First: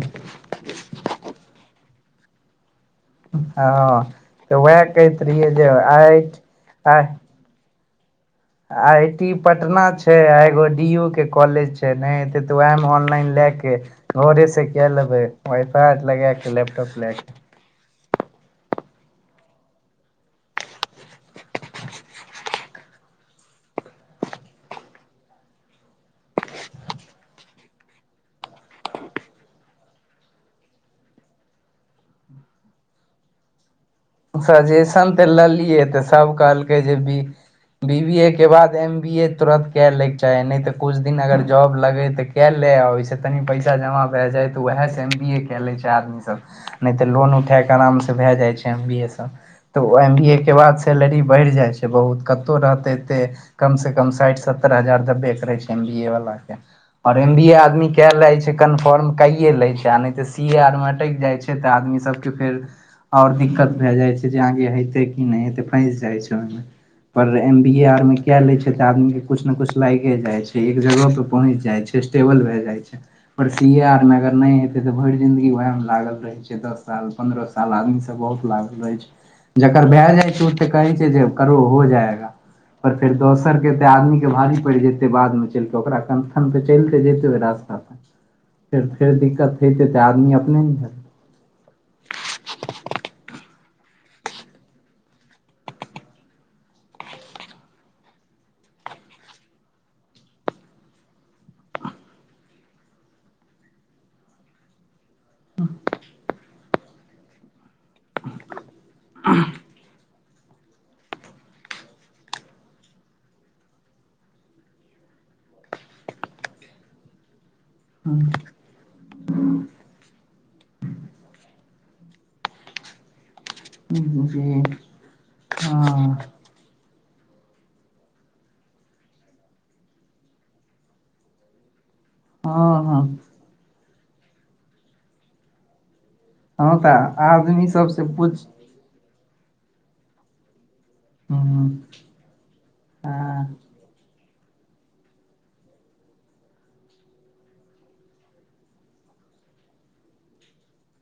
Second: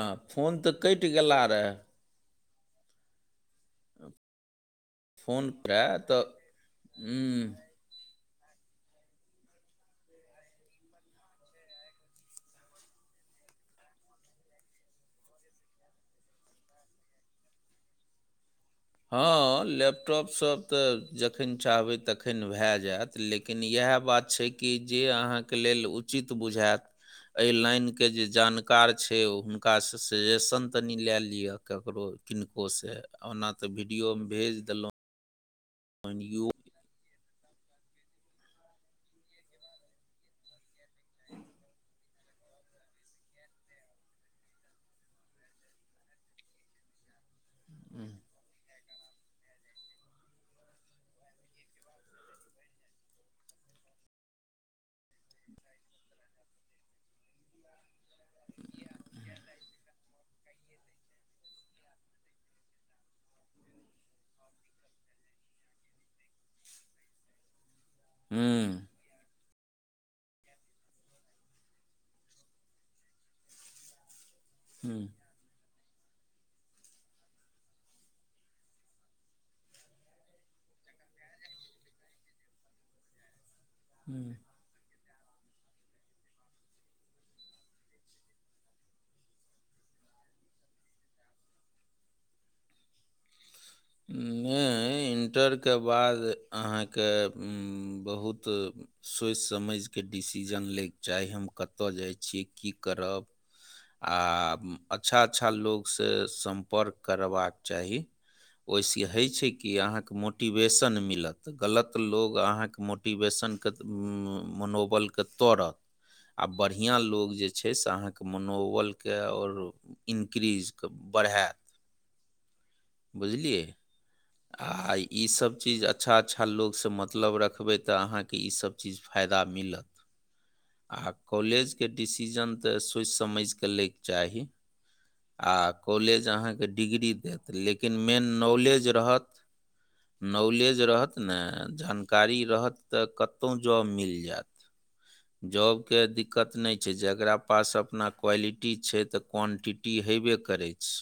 हँ फोन तऽ कटि गेला रहए हँ त उएह कहैत फोन रहियै जे रहए आइ तऽ आ हम्म, आई टी पटना छै आ एगो डी यू के कॉलेज छै ने हते तऽ उएह मे ऑनलाइन ले के घरे से कए लेबै वाइफाइ लगा के लैपटॉप लए के [inaudible] हँ लैपटॉपसभ तऽ जखन चाहबै तखन भए जायत लेकिन इएह इएह बात छै कि जे अहाँके लेल उचित बुझाायत एहि लाइनके जे जानकार छै ओ हुनकासँ सजेशन तनी लए लिअ ककरो किनको से ओना तऽ वीडियोमे भेज देलहुँ सजेशन त लेलियै त हन सभ कहलकै जे भी बी बी ए के बाद एम बी ए तुरत कए लैके चाही नहि त कछ दिन अगर जॉब लगे त कए ले ले आ ओहिस तनि पैसा जमा भए जाइ त वएह से एम बी ए कए ले छै आदमी सब नहि त लोन उठाय क आराम से भए जाइ छै ऐम बी ए सब त एम बी ए के बाद सैलरी बढ़ जाइ छै बहुत कत रहते क कम से कम साठि सत्तर हजार दबे करे छै एम बी ए वाला के और एम बी ए आदमी क ले छै कन्फर्म कये ले छै आ नहि त सी ए आर मे अटेक जाइ छै त आदमी सबके फेर आओ दी त भए जाइ छै आगे हेते कि नहिे फस जाइ छै ओना पर एम बी ए आरमे कए लै छै तऽ हूँ आदमीके कुछ ने कुछ लागे जाइ छै एक जगह पे पहुँच जाइ छै स्टेबल भए जाइ छै पर सी आर मगर नहि हेते तऽ हूँ भरि जिन्ददगी वएह मे लागल रहे छै दस साल पंन्द्रह साल आदमी सब बहुत लागल रहै छै जकर भए जाइ छै ओ तऽ कहै छै जे करो हो जायगा पर फेर दोसर के ते आदमी के हूँ भारी पड़ि जेतै बादमे चल के ओकरा कंथन त चलिते जेते ओ रास्ता त फेर फेर दिक्कत हेते तऽ आदमी अपने ने हतै [unintelligible] नइ इण्टरके बाद अहाँके बहुत सोचि समझिक डिसीजन लैके चाही हम कतऽ जाइ छियै की करब आ अच्छा अच्छा लोसँ सम्पर्क करबाक चाही ओहिसँ होइ छै कि अहाँके मोट मोटिवेशन मिलत गलत ल लोकग अहाँके मोटिवेशन कत मनोबलक तोड़त आ बढ़िया लोग जे छै से अहाँके हेतै मनोबलके आओर इन्क्रीबजक बरहैत बुझलिए जी आ ईसब चीज अच्छा हँ अच्छा लोकसँ मत मतब रखबै तऽ अहाँके ई सब चीज फायदा मिलत आ कॉलेज के डिसीजन तऽ हँ हँ सोचि समझिक लैके चाही आ कॉलेज अहाँके हँ तऽ डिग्री देत आदमी लेकिन सबसँ मेन पूछ नॉलेज रहत नॉलेज जे रहतन हूँ जानकारी रह त कतहु हँ जौव मिल जैत जॉब के दिक्कत नहि छै जेकरा पास अपना क्वालिटी छै त क्वंटिटी हे हेबे करै छै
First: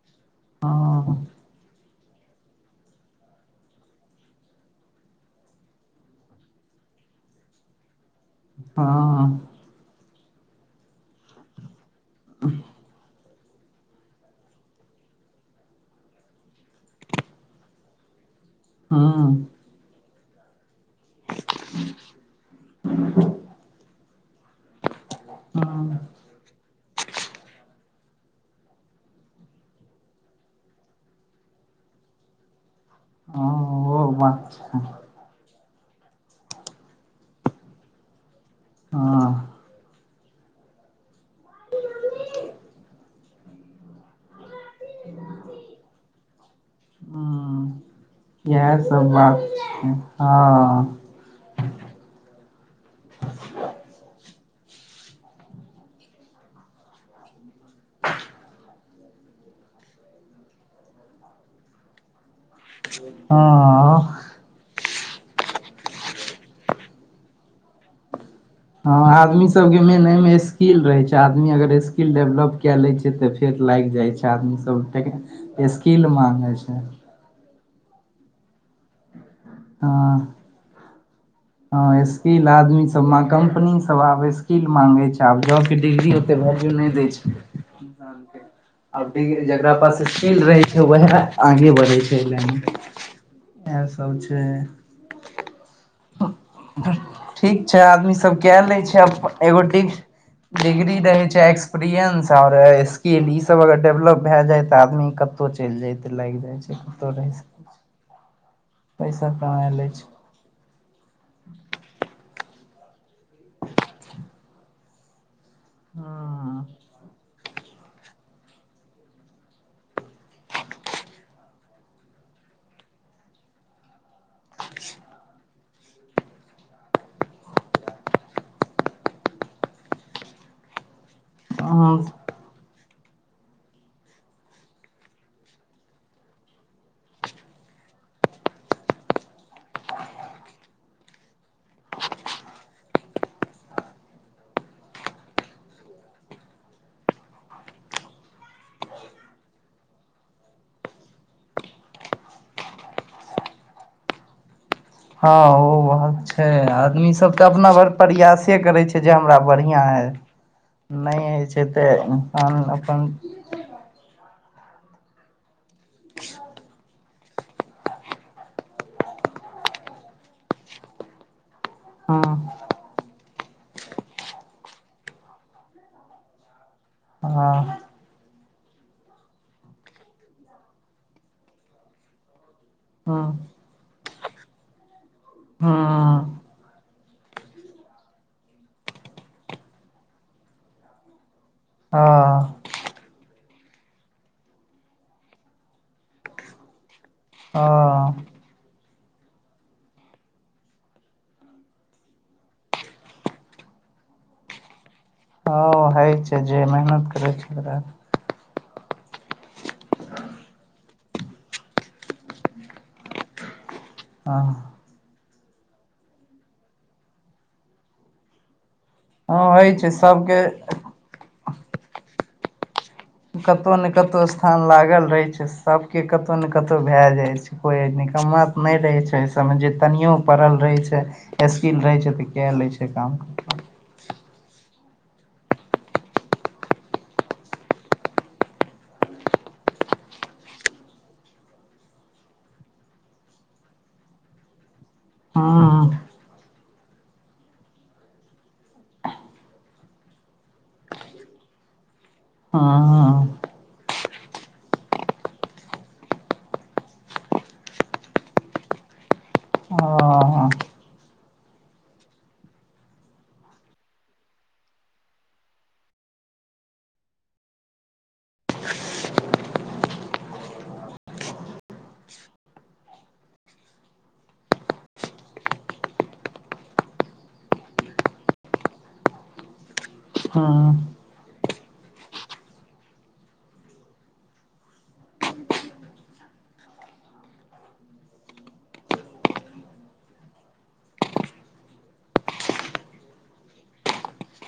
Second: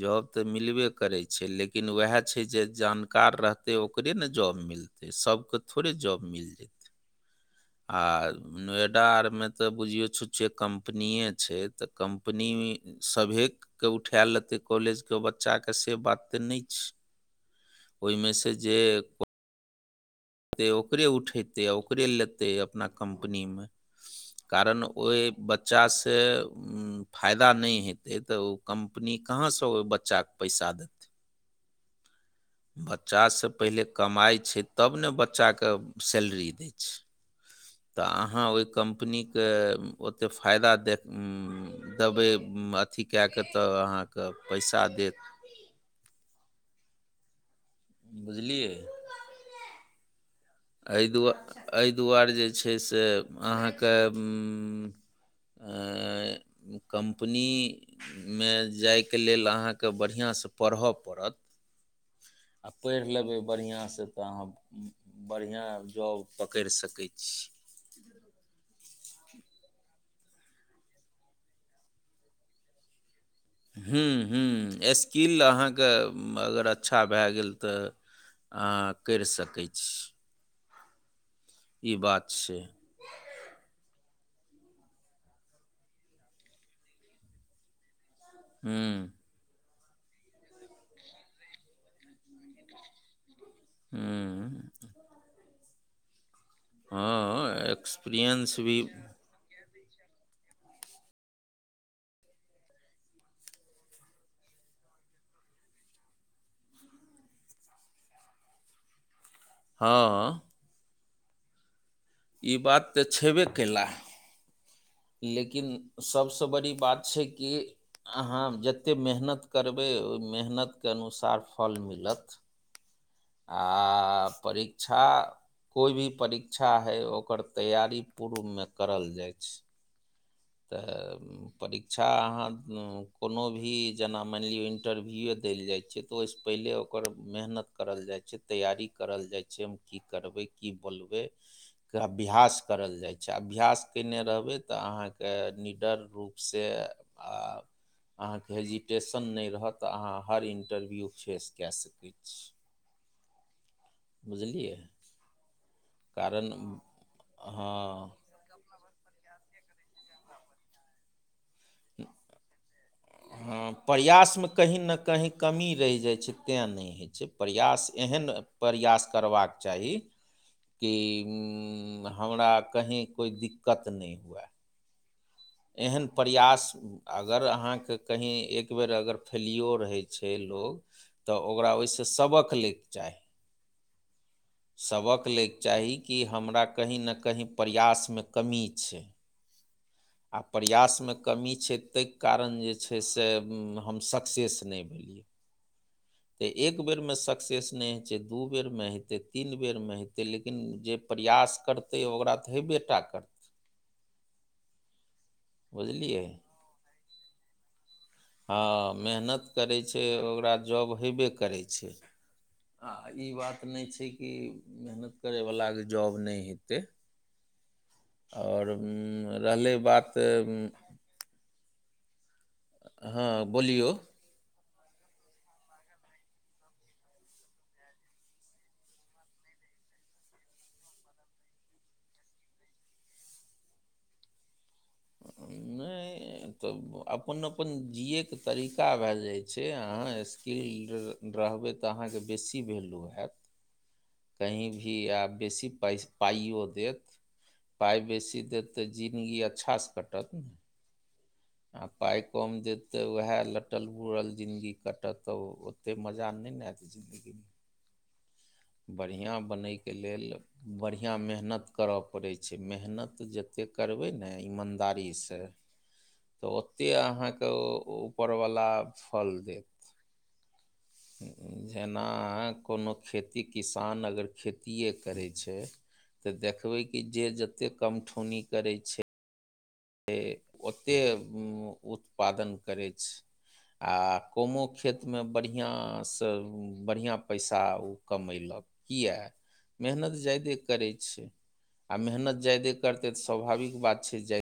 जॉब तऽ मिलबे करै हँ छै लेकिन वएह छै जे जानकार रहते ओकरे ने जॉब मिलते सबके थोड़े जॉब मिल जेते [inaudible] आर नोएडा आर हँ में ते बुझियो छुछे कम्पनीेए छै तऽ कम्पनी सभे के उठाए लेतै कॉलेजके बच्चाके से बात तऽ नहि छै ओहि मे से जे हँ ओकरे उठेतै आ ओकरे लेतै अपना कम्पनी मे कारण ओहि हूँ हँ बच्चासँ उ फायदा नहि हेतै तऽ ओ कम्पनी कहाँसँ ओहि बच्चाके पैसा देतै बच्चासँ पहिले ओ कमाइ बात छै तब ने बच्चाके सैलरी दै छै तऽ अहाँ ओहि कम्पनीके हँ ओतेक फायदा देख देबै अथी कए कऽ तऽ अहाँके पैसा देत ह बुझलियै इएह सब बात छै हँ एहि दुआ एहि दुआरे जे छै से अहाँके आ कम्पनीमे जायके लेल अहाँके बढ़िआँसँ पढ़य पड़त आ पढ़ि लेबै बढ़िआँसँ हँ तऽ अहाँ बढ़िआँ जॉब पकड़ि सकै छी। ह आदमी सब के मेन मे स्किल रहे छै, आदमी अगर स्किल डेवलप क ले छै। तऽ फेर लागि जाइ हुँ, छै, आदमी हुँ, स्किल सब अहाँके स्किल म, मांगे अगर छै अच्छा भए गेल तऽ करि सक ह ई हँ बात स्किल छै। आदमी सबमे कम्पनी सब आबै किल मांगे छै आब ज के डिग्री ओते वैल्यू नहि दै छै हुँ, अब जकरा पास स्किल्ड रहे छै वएह आगे बढ़े छै न इह सब छै हुँ, ह ठीक हँ छै आदमी सब एक्सपीरियंस कए भी ले छै एगोी डिग्री रहैत छै एक्सपीरियंस आओर स्किल ईसभ अगर डेवलप भए जाय तऽ आदमी कत कतहु चलि जयते लागि जाय छै कतौ रहि [inaudible] पैसा कमायल अछि हँ ई बात तऽ छबे कला लेकिन सबसँ बड़ी बात छै कि अहाँ जते मेहनत करबै मेहनतकें अनुसार फल भेटत आ आ परीक्षा कोइ भी परीक्षा होइ ओकर तैयारी पूर्वमे करल जाइ छै तऽ ह परीक्षा अहाँ कोनो भी जेना मानि लियौ इंटरव्यूए देल जाइ छैिय तऽ ओहिसँ पहिले ओकर मेहनत करल जाइ तैयारी करल जाइ छै, हम की करबै की बोलबै के अभ्यास करल जाइ छै, अभ्यास कयने रहबै तऽ अहाँके के निडर रूपसँ आ अहाँके हेजिटेशन नहि रहत तऽ अहाँ हर इंटरव्यू फेस कए सकै छी। बुझलियै हँ ओ बात छै। कारण आदमी सब तऽ अपना भर हँ प्रयासे करै छै। जे हमरा बढ़िआँ है नहि होइ छै। तऽ इन्सान अपन हँ प्रयासमे कहीं ने, कही कमी रहि जाय छै, तैं नहि होे छै। से प्रयास एहन प्रयास करबाक चाही कि हँ हमरा कहीँ कोइ दिक्कत नहि हुए एहन प्रयास अगर हँ अहाँके कहीँ एक एक बेर अगर फैलियो रहै छै। लोग तऽ ओकरा ओहिस सबक ले हँ सबक लेल चाही कि हँ हमरा कहीँ ने कहीं प्रयासमे कमी छी। आ प्रयासमे कमी छैइ तहि कारण हँ जे छैइ से हम सक्सेस नई भेलिअई त एक एक बेर में सक्सेस नहि होइ छैई हँ दू बेर मेें हेतै तीन बेरमे हेतै लेकिन जे प्रयास करतै ओकरा तऽ हेबेटा करतै [inaudible] ह हइ बुझलियै छैइ जे मेहनत करैइ छैइ ओकरा हँअ् मेहनत करैइ छैइ ओकरा जॉब हबे करैइ छैइ आ ई बात नई छैइ कि हँ मेहनत करैइ बला के जॉब नई हेतै और हँअ् होइ छैइ सबके हँ कतोउ ने बोलियौ कतोउ स्थान लाग ल रहैइ छैइ सबके कतहु ने कतहु भए जाइ छैइ कोई निकम्मा त नई रहै छैइ ओ सबमे ज कनियो पढ़ल रहैइ छैइ स्किल रहैइ छैइ तऽ कय लैइ छैइ काम [inaudible] नई तऽ अपन अपन जिये के तरीका भए जाइ छैइ अहाँ स्किल रहब रहबै तऽ अहाँके बेसी वैल्यू हैत कहीँ भी आब बेसी हँ पैस पाइओ देत पाइ बेसी देत तऽ जिनगी अच्छासँ कटत न आ पाइ कम देत तऽ उएह हँ लटल बूरल जिनगी कटत तऽ ओतेक मजा न नई ना आयत जिन्दगी में बढ़िआँ बनयके लेल बढ़िआँ मेहनत करय पड़ै छैइ मेहनत जतेक तेक करबैइ न ईमानदारीसे तऽ ओतेक अहाँके ओ ऊपरवला फल देत जेना कोनो खेत ती किसान अगर खेतिेये करैइ छैइ तऽ देखबै कि जे जतेक कमठौनी करैइ छैइ से ओतेक उत्पादन करैइ छैइ आ कमो खेतमे बढ़िआँसे बढ़िआँ पैसा ओ कमईलक किए मेहनत जा्यदे करैइ छैइ आ मेहनत जादे करतै तऽ स्वाभाविक बात छैइ जाय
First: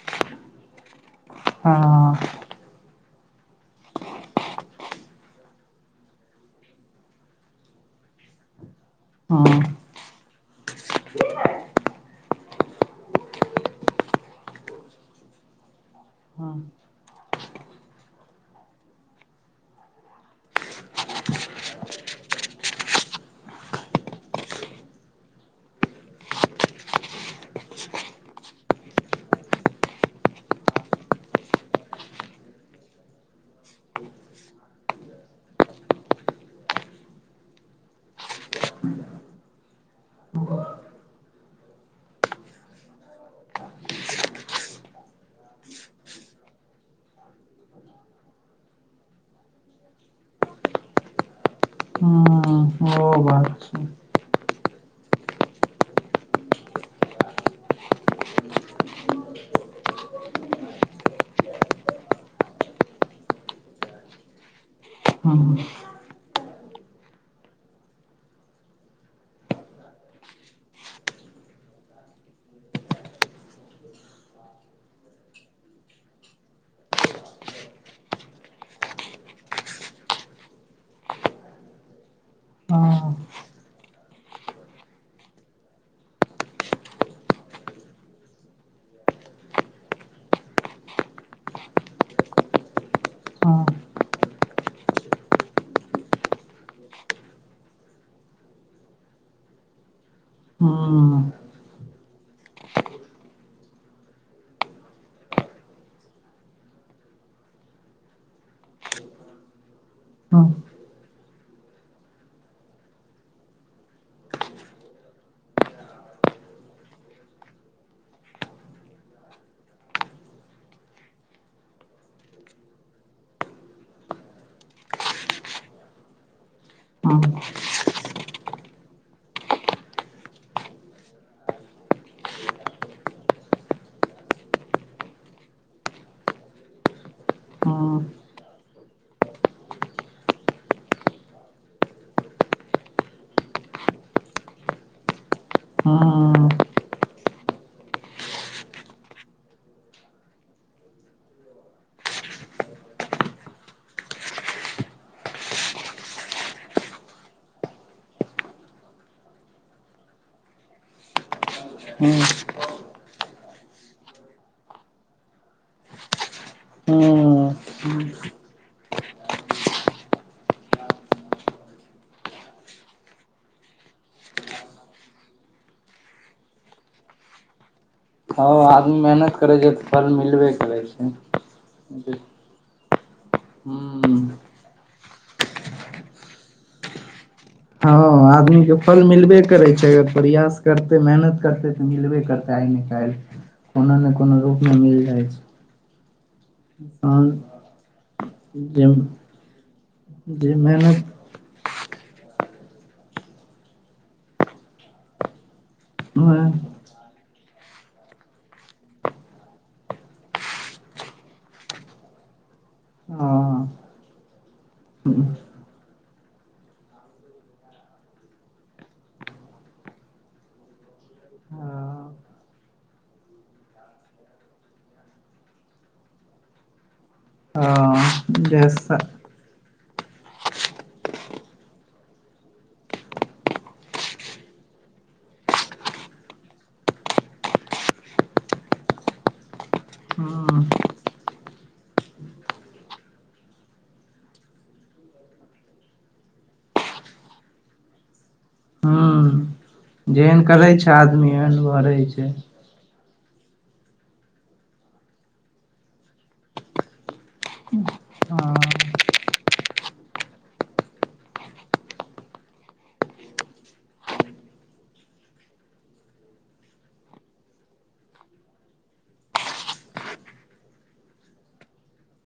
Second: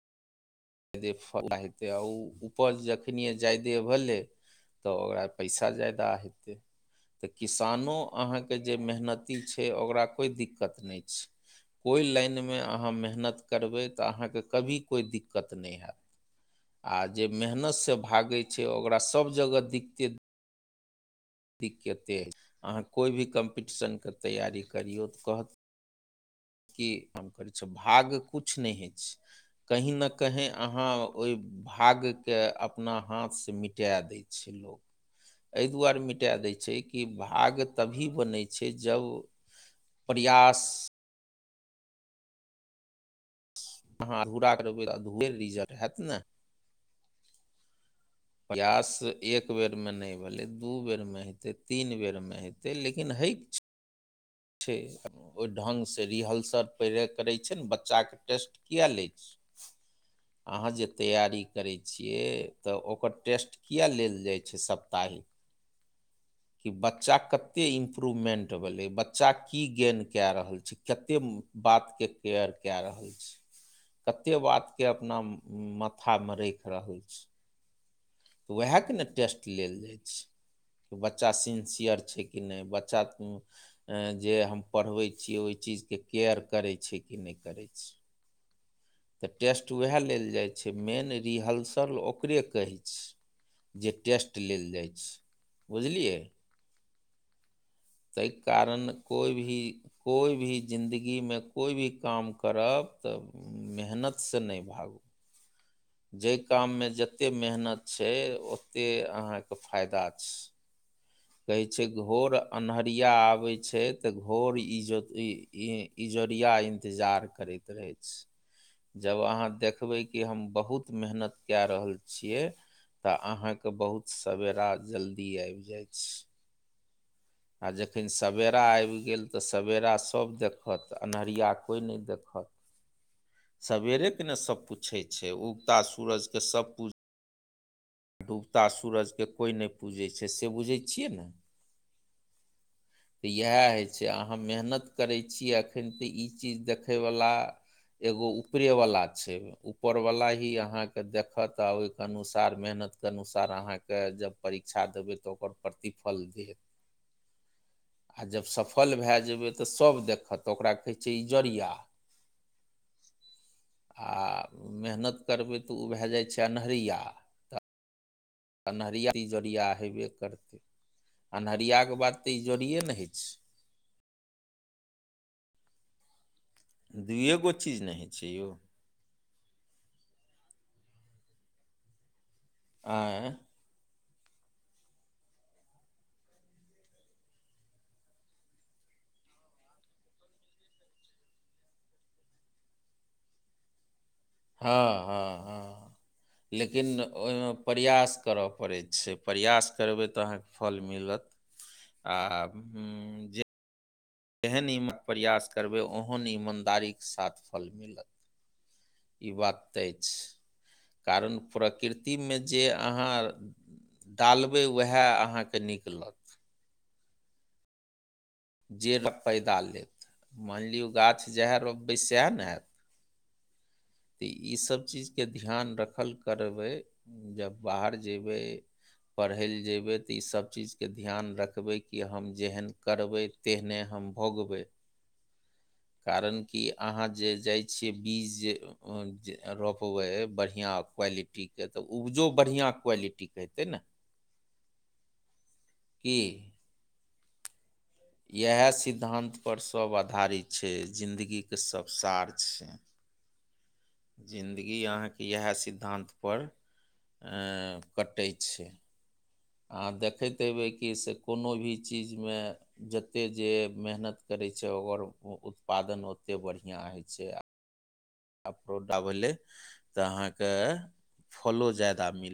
जादे फला हेतै आ उ उपज जखनिए जा्यदे भेलैइ तऽ ओकरा पैसा ज्यादा हेतै तऽ किसानो अहाँके जे मेहनती छै ओकरा कोई दिक्कत नई छै कोइ लाइनमे अहाँ मेहनत करबैइ तऽ अहाँके कभी कोइ दिक्कत नई हैत आ जे मेहनतसँ भागैइ छै ओकरा सब जगह दिक्कते दिक्कते अहाँ कोइ भी कम्पीटिशनके तैयारी करियौ तऽ कहत कि काम करय छौ भाग कुछ नहि होइत छै कहीं ने कहीं अहाँ ओहि भाग्य के अपना हाथसँ मिटाए दैए छै लोक एहि दुआरे मिटाए दैइ छै कि भाग्य तभी बनय छै जब प्रयास अहाँ अधूरा करबै तऽ अधुरे रिजल्ट हैत न प्रयास एक बेरमे नहि भेलै दू बेरमे हेतै तीन बेरमे हे तै लेकिन हइक छै छै ओइ ढंगसँ रिहलसर पहिले करय छै ने बच्चा के टेस्ट किए लए छै [inaudible] अहाँ जे तैयारी करय छियै तऽ ओकर टेस्ट कियै लेल जाइ छै सप्ताहिक ह कि बच्चा कते इम्प्रूवमेंट भेलै बच्चा की गेन कए रहल छै कते बातके केयर कए रहल छै कतेक बातके अपना माथामे राखि रहल छै उहैके ने टेस्ट लेल जाइ छै बच्चा सिंसियर छै कि नहि बच्चा अ जे हम पढ़बै छियै ओहि ओ चीजके केयर करय छै कि नहि करै छै तऽ टेस्ट उएह लेल जाइ छै मेन रिहर्सल ओकरे कहै छै जे टेस्ट लेल जाइ छै बुझलियै तहि कारण कोइ भी कोइ भी जिंन्दगीमे कोइ भी काम करब तऽ मेहनतसँ नहि भागू जहि काममे जतेक मेहनत छै ओतेक अहाँके फायदा छै कहै छै घोर अन्हरिया आबै छै तऽ घोर इज्जोत इजत इजोरिया इंतजार करैत रहय छै जब अहाँ देखबै कि हम बहुत मेहनत कए रहल छियै तऽ अहाँके बहुत सवेरा जल्दी आबि जायत आ जखन सवेरा आबि गेल तऽ सबेरा सब देखत अन्हरिया कोइ नहि देखत सवेरेके ने सभ पुछै छै उगता सूरज क सभ पुजे आ डूबता सूरजके कोइ नहि पूजै छै से बुझैत छियै न तऽ इएह होइ छै अहाँ मेहनत करै छियै एखन तऽ ई चीज देखयवला एगो ऊपरे वाला छै ऊपर वाला ही अहाँके देखत आ ओहिके अनुसार मेहनत मेहनत के अनुसार अहाँके जब परीक्षा देबै तऽ ओकर प्रतिफल देत आ जब सफल भए जेबै तऽ सभ देखत ओकरा कहे छै इजोरिया ह्म आ मेहनत करबै तऽ ओ भए जाइ छै अन्हरिया तऽ अन्हरिया इजोरिया हेबे करतै अन्हरियाके बात तऽ ई इजोड़िए ने होइ छै दूए गो चीज नहि ह आदमी मेहनत करै छै तऽ फल मिलबे करै छै ऐं हूँ हँ आदमीके फल मिलबे करै छै अगर प्रयास करतै मेहनत करतै तऽ मिलबे करतै आइ ने काल्हि कोनो ने कोनो रूप हँ मै मिल जाइ हँ छै [inaudible] लेकिन इंसान ओहिमे प्रयास करय पड़ै जे छै प्रयास करबै तऽ अहाँ जे क फल मेहनत मिलत आ हू जे जेहन ईमे प्रयास करबै ओहन मे ईमानदारीक साथ फल मिलत ई बात तैय छै कारण प्रकृतिमे जे अहाँ हँ डालबै उएह अहाँके नीक लत जे पैदा लेत मानि लियौ गाछ जएह रोपबै सएह न हैत तऽ इसभ चीजके ध्यान रखल करबै जब बाहर हँ जयबै जैसा पढ़य लए जयबै तऽ इसभ चीजके ध्यान रखबै कि हम जेहन करबै तेहने हम हम भोग्बैइ कारण कि आहाँ जे जाइ छियइ बीज जे जे रोपबै हूँ बढ़िआँ क्वालिटीके तऽ उपजो बढ़िआँ क्वालिटीके हेतै न कि इएह सिद्धान्त हूँ पर सभ आदमी भारी जेहन छै करै आदमी ओहन जिन्दगीके सब भरै सार छै जिन्दगी अहाँके इएह सिद्धान्तपर कटै छै हँ आह देखैत हेबै कि से कोनो भी चीजमे जतेक जे मेहनत कर करै छै ओकर उत्पादन ओतेक बढ़िआँ होइ छै प्रोडा भेले तऽ अहाँके फलो जदा मिले